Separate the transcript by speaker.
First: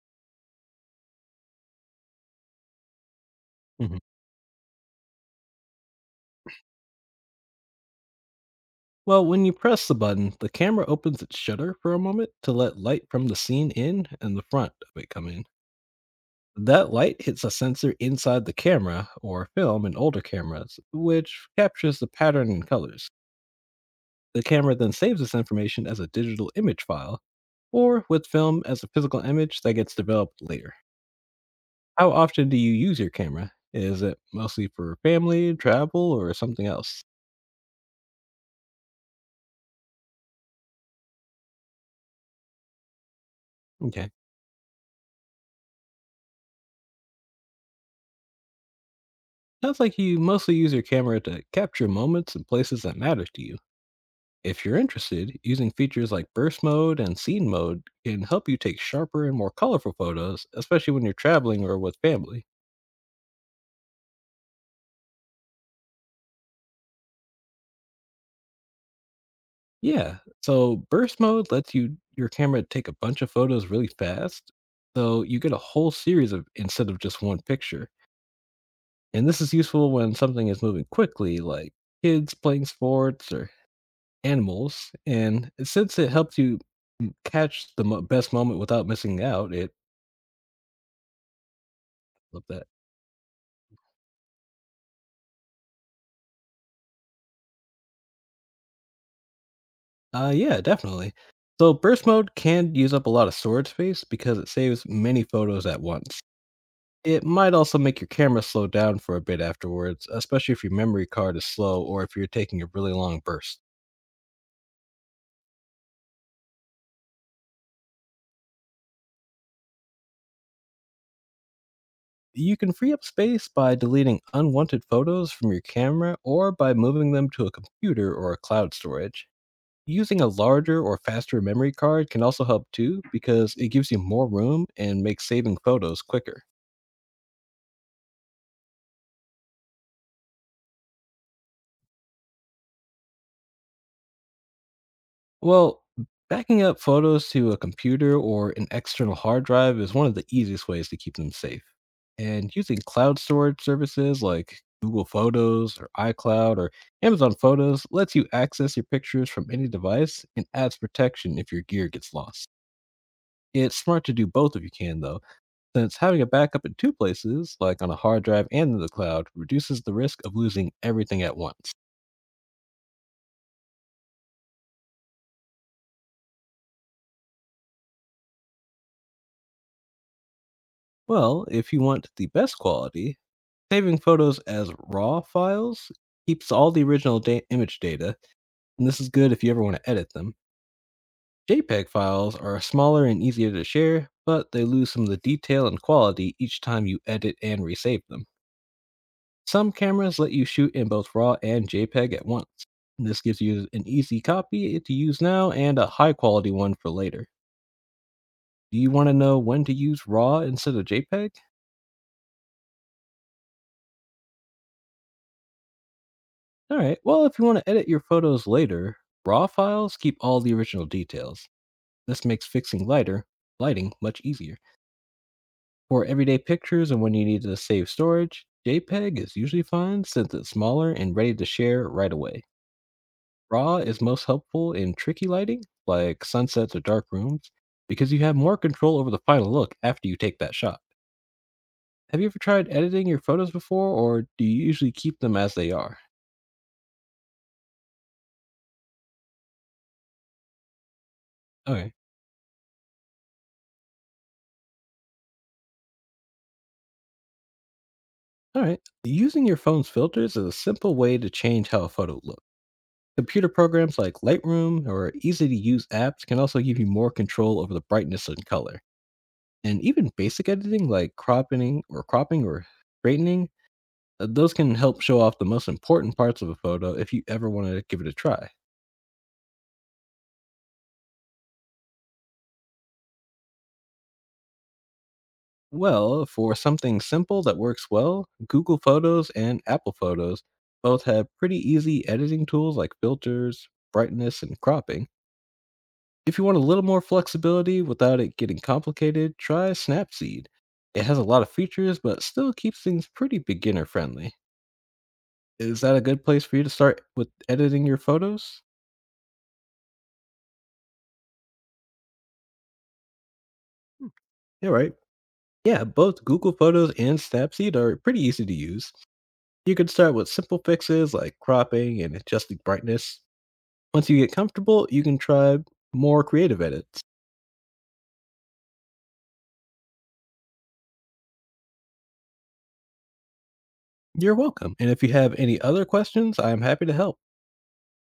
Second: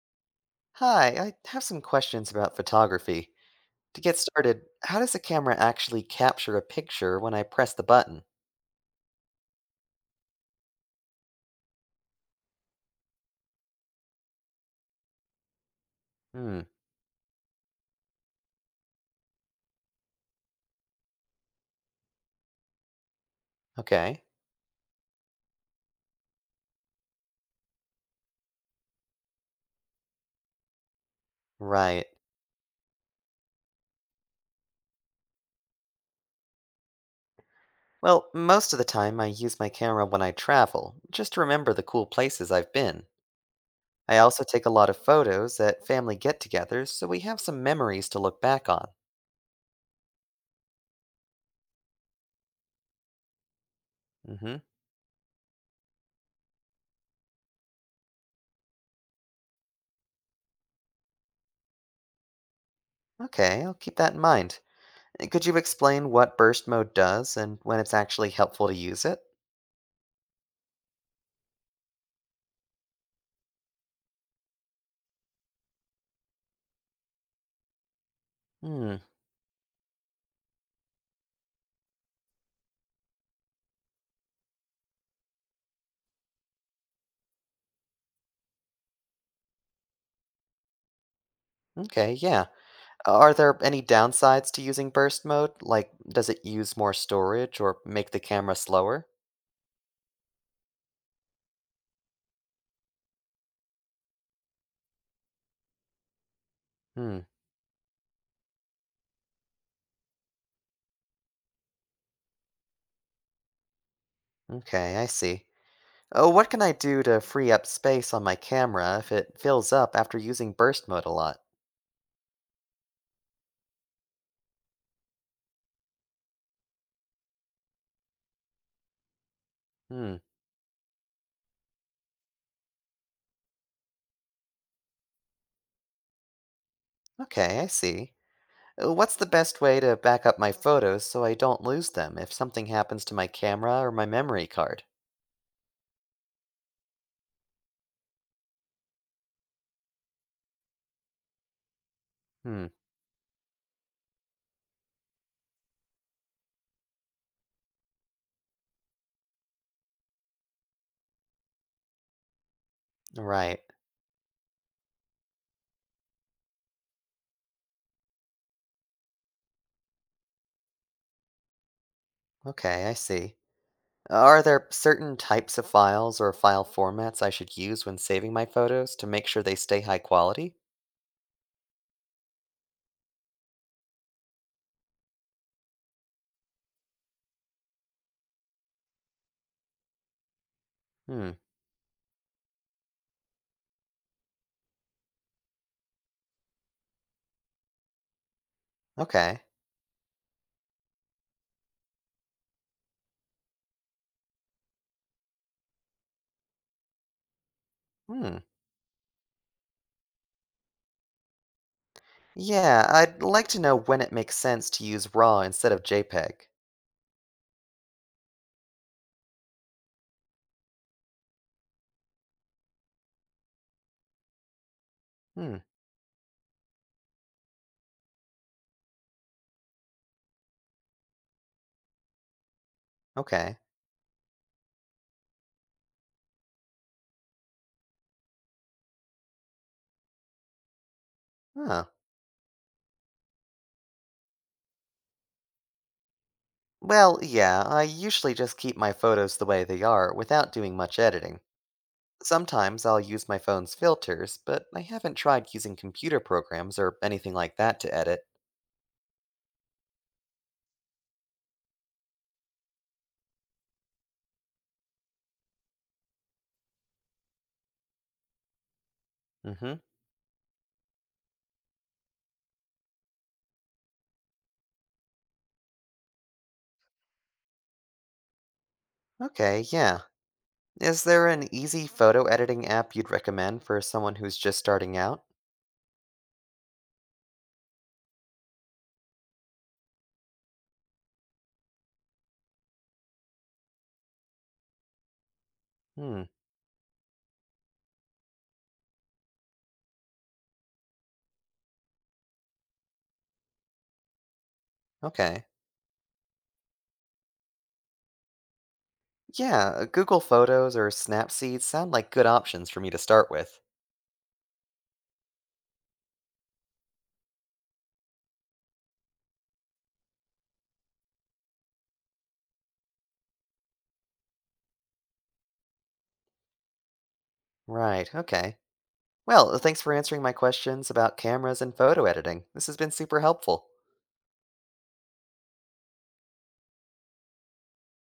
Speaker 1: Hi, I have some questions about photography.
Speaker 2: Mhm.
Speaker 1: To get started, how does the camera actually capture a picture when I press the button?
Speaker 2: Well, when you press the button, the camera opens its shutter for a moment to let light from the scene in and the front of it come in.
Speaker 1: Hmm,
Speaker 2: That light hits a sensor inside the camera or film in older cameras, which captures the pattern and colors.
Speaker 1: okay.
Speaker 2: The camera then saves this information as a digital image file or with film as a physical image that gets developed later.
Speaker 1: Right.
Speaker 2: How often do you use your camera? Is it mostly for family, travel, or something else?
Speaker 1: Well, most of the time I use my camera when I travel, just to remember the cool places I've been.
Speaker 2: Okay.
Speaker 1: I also take a lot of photos at family get togethers, so we have some memories to look back on.
Speaker 2: Sounds like you mostly use your camera to capture moments and places that matter to you.
Speaker 1: Hmm.
Speaker 2: If you're interested, using features like burst mode and scene mode can help you take sharper and more colorful photos, especially when you're traveling or with family.
Speaker 1: Okay, I'll keep that in mind. Could you explain what burst mode does and when it's actually helpful to use it?
Speaker 2: Yeah, so burst mode lets your camera take a bunch of photos really fast, so you get a whole series of instead of just one picture.
Speaker 1: Hmm,
Speaker 2: And this is useful when something is moving quickly, like kids playing sports or animals, and since it helps you m catch the mo best moment without missing out, it
Speaker 1: okay,
Speaker 2: love
Speaker 1: yeah.
Speaker 2: that.
Speaker 1: Are there any downsides to using burst mode? Like, does it use more storage or make the camera slower?
Speaker 2: Yeah, definitely. So burst mode can use up a lot of storage space because it saves many photos at once.
Speaker 1: Hmm,
Speaker 2: It might also make your camera slow down for a bit afterwards, especially if your memory card is slow or if you're taking a really long burst.
Speaker 1: okay, I see. Oh, what can I do to free up space on my camera if it fills up after using burst mode a lot?
Speaker 2: You can free up space by deleting unwanted photos from your camera or by moving them to a computer or a cloud storage.
Speaker 1: Hmm,
Speaker 2: Using a larger or faster memory card can also help too because it gives you more room and makes saving photos quicker.
Speaker 1: okay, I see. What's the best way to back up my photos so I don't lose them if something happens to my camera or my memory card?
Speaker 2: Well, backing up photos to a computer or an external hard drive is one of the easiest ways to keep them safe. And
Speaker 1: Hmm,
Speaker 2: using cloud storage services like Google Photos or iCloud or Amazon Photos lets you access your pictures from any device and adds protection if your gear gets lost.
Speaker 1: right.
Speaker 2: It's smart to do both if you can, though, since having a backup in two places, like on a hard drive and in the cloud, reduces the risk of losing everything at once.
Speaker 1: Okay, I see. Are there certain types of files or file formats I should use when saving my photos to make sure they stay high quality?
Speaker 2: Well, if you want the best quality, saving photos as RAW files keeps all the original image data, and this is good if you ever want to edit them.
Speaker 1: Hmm,
Speaker 2: JPEG files are smaller and easier to share, but they lose some of the detail and quality each time you edit and resave them.
Speaker 1: okay.
Speaker 2: Some cameras let you shoot in both RAW and JPEG at once. This gives you an easy copy to use now and a high quality one for later.
Speaker 1: Hmm.
Speaker 2: Do you want to know when to use RAW instead of JPEG?
Speaker 1: Yeah, I'd like to know when it makes sense to use RAW instead of JPEG.
Speaker 2: All right, well, if you want to edit your photos later, RAW files keep all the original details. This makes lighting much easier.
Speaker 1: Hmm,
Speaker 2: For everyday pictures and when you need to save storage, JPEG is usually fine since it's smaller and ready to share right away.
Speaker 1: okay.
Speaker 2: Raw is most helpful in tricky lighting, like sunsets or dark rooms, because you have more control over the final look after you take that shot.
Speaker 1: Huh.
Speaker 2: Have you ever tried editing your photos before, or do you usually keep them as they are?
Speaker 1: Well, yeah, I usually just keep my photos the way they are without doing much editing.
Speaker 2: Okay.
Speaker 1: Sometimes I'll use my phone's filters, but I haven't tried using computer programs or anything like that to edit.
Speaker 2: All right. Using your phone's filters is a simple way to change how a photo looks. Computer programs like Lightroom or easy to use apps can also give you more control over the brightness and color.
Speaker 1: Mm hmm.
Speaker 2: And even basic editing like cropping or straightening. Those can help show off the most important parts of a photo if you ever wanted to give it a try.
Speaker 1: Okay, yeah. Is there an easy photo editing app you'd recommend for someone who's just starting out?
Speaker 2: Well, for something simple that works well, Google Photos and Apple Photos both have pretty easy editing tools like filters, brightness, and cropping.
Speaker 1: Hmm,
Speaker 2: If you want a little more flexibility without it getting complicated, try Snapseed. It has a lot of features, but still keeps things pretty beginner friendly.
Speaker 1: okay.
Speaker 2: Is that a good place for you to start with editing your photos?
Speaker 1: Yeah, Google Photos or Snapseed sound like good options for me to start with.
Speaker 2: Yeah, right. Yeah, both Google Photos and Snapseed are pretty easy to use. You can start with simple fixes like cropping and adjusting brightness. Once you get comfortable, you can try more creative edits.
Speaker 1: Right, okay. Well, thanks for answering my questions about cameras and photo editing. This has been super helpful.
Speaker 2: You're welcome. And if you have any other questions, I'm happy to help.